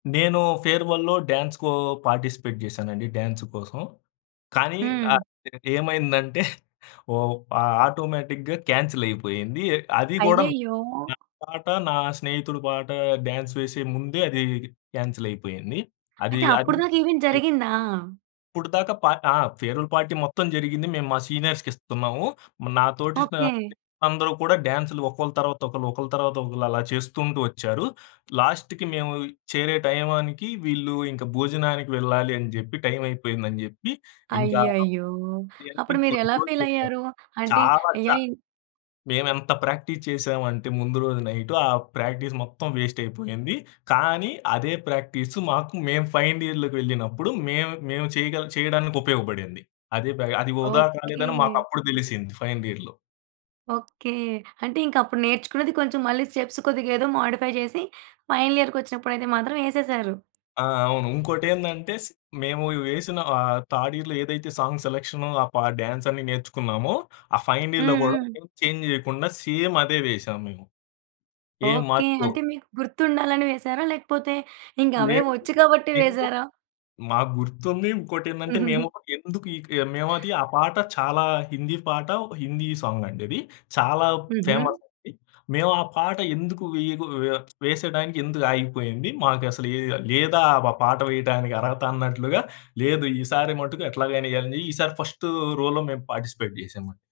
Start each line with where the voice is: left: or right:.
left: నేను ఫేర్‌వెల్‌లో డ్యాన్స్‌కో పార్టిసిపేట్ చేశానండి డ్యాన్స్ కోసం. కానీ
right: హ్మ్.
left: ఆహ్, ఏమైందంటే ఓ ఆహ్, ఆటోమేటిక్‌గా క్యాన్సిలైపోయింది. అది కూడా
right: అయ్యయ్యో!
left: నా పాట, నా స్నేహితుడు పాట డ్యాన్స్ వేసే ముందే అది క్యాన్సిలైపోయింది. అది
right: అయితే
left: అది
right: అప్పుటిదాకా ఈవెంట్
left: చె
right: జరిగిందా?
left: ఇప్పటి దాకా పా ఆ! ఫేర్‌వెల్ పార్టీ మొత్తం జరిగింది. మేము మా సీనియర్స్‌కి ఇస్తున్నాము. నా తోటి నా
right: ఓకే.
left: స్నేహితులందరూ కూడా డాన్స్‌లు ఒకళ్ళు తర్వాత ఒకళ్ళు, ఒకళ్ళు తర్వాత ఒకళ్ళు అలా చేసుకుంటూ ఒచ్చారు. లాస్ట్‌కి మేము చేరే టైంకి వీళ్ళు ఇంకా భోజనానికి వెళ్ళాలి అని జెప్పి టైమయిపోయిందని జెప్పి ఇంకా
right: అయ్యయ్యో!
left: ఇయన్ని
right: అప్పుడు మీరెలా
left: [unintelligible]
right: ఫీలయ్యారు? అంటే ఎయయ్
left: మేమెంత ప్రాక్టీస్ చేసావంటే ముందు రోజు నైటు ఆ ప్రాక్టీస్ మొత్తం వేస్ట్ అయిపోయింది. కానీ అదే ప్రాక్టీసు మాకు మేము ఫైనల్ ఇయర్‌లోకి వెళ్ళినప్పుడు మేము మేము చేయగ చేయడానికి ఉపయోగపడింది. అదే బ అది వృదా కాలేదని
right: ఓకే.
left: మాకప్పుడు తెలిసింది ఫైనల్ ఇయర్‌లో.
right: ఓకే. అంటే ఇంకప్పుడు నేర్చుకున్నది కొంచెం మళ్ళీ స్టెప్స్ కొద్దిగా ఏదో మోడిఫై చేసి ఫైనల్ ఇయర్‌కొచ్చినప్పుడైతే మాత్రం ఏసేసారు.
left: ఆ! అవును. ఇంకోటేందంటే స్ మేము వేసిన ఆహ్, థర్డ్ ఇయర్‌లో ఏదైతే సాంగ్ సెలక్షన్, ఆ పా డాన్స్ అన్ని నేర్చుకున్నామో, ఆ ఫైనల్ ఇయర్‌లో కూడా
right: హుహు.
left: చేంజ్ చేయకుండా సేమ్ అదే వేసాము మేము. ఏ
right: ఓకే.
left: మార్పు
right: అంటే మీకు గుర్తుండాలని వేసారా? లేకపోతే ఇంకవే
left: లేదు.
right: వచ్చు కాబట్టి
left: మేము
right: వేసారా?
left: మాకు గుర్తుంది. ఇంకోటేందంటే మేము ఎందుకి ఇక మేమది ఆ పాట చాలా హిందీ పాట, హిందీ సాంగ్ అండి అది. చాలా ఫేమస్
right: హుహు.
left: అది. మేమా పాట ఎందుకు వేయ ఆహ్, వేసే టైమ్‌కి ఎందుకు ఆగిపోయింది. మాకసలు ఏ లేదా ఆ పాట వేయడానికి అర్హతన్నట్లుగా లేదు. ఈసారి మట్టుకు ఎట్లాగైనా ఎయ్యాలని ఈసారి ఫస్ట్ రోలో మేం పార్టిసిపేట్ చేసాం అండి.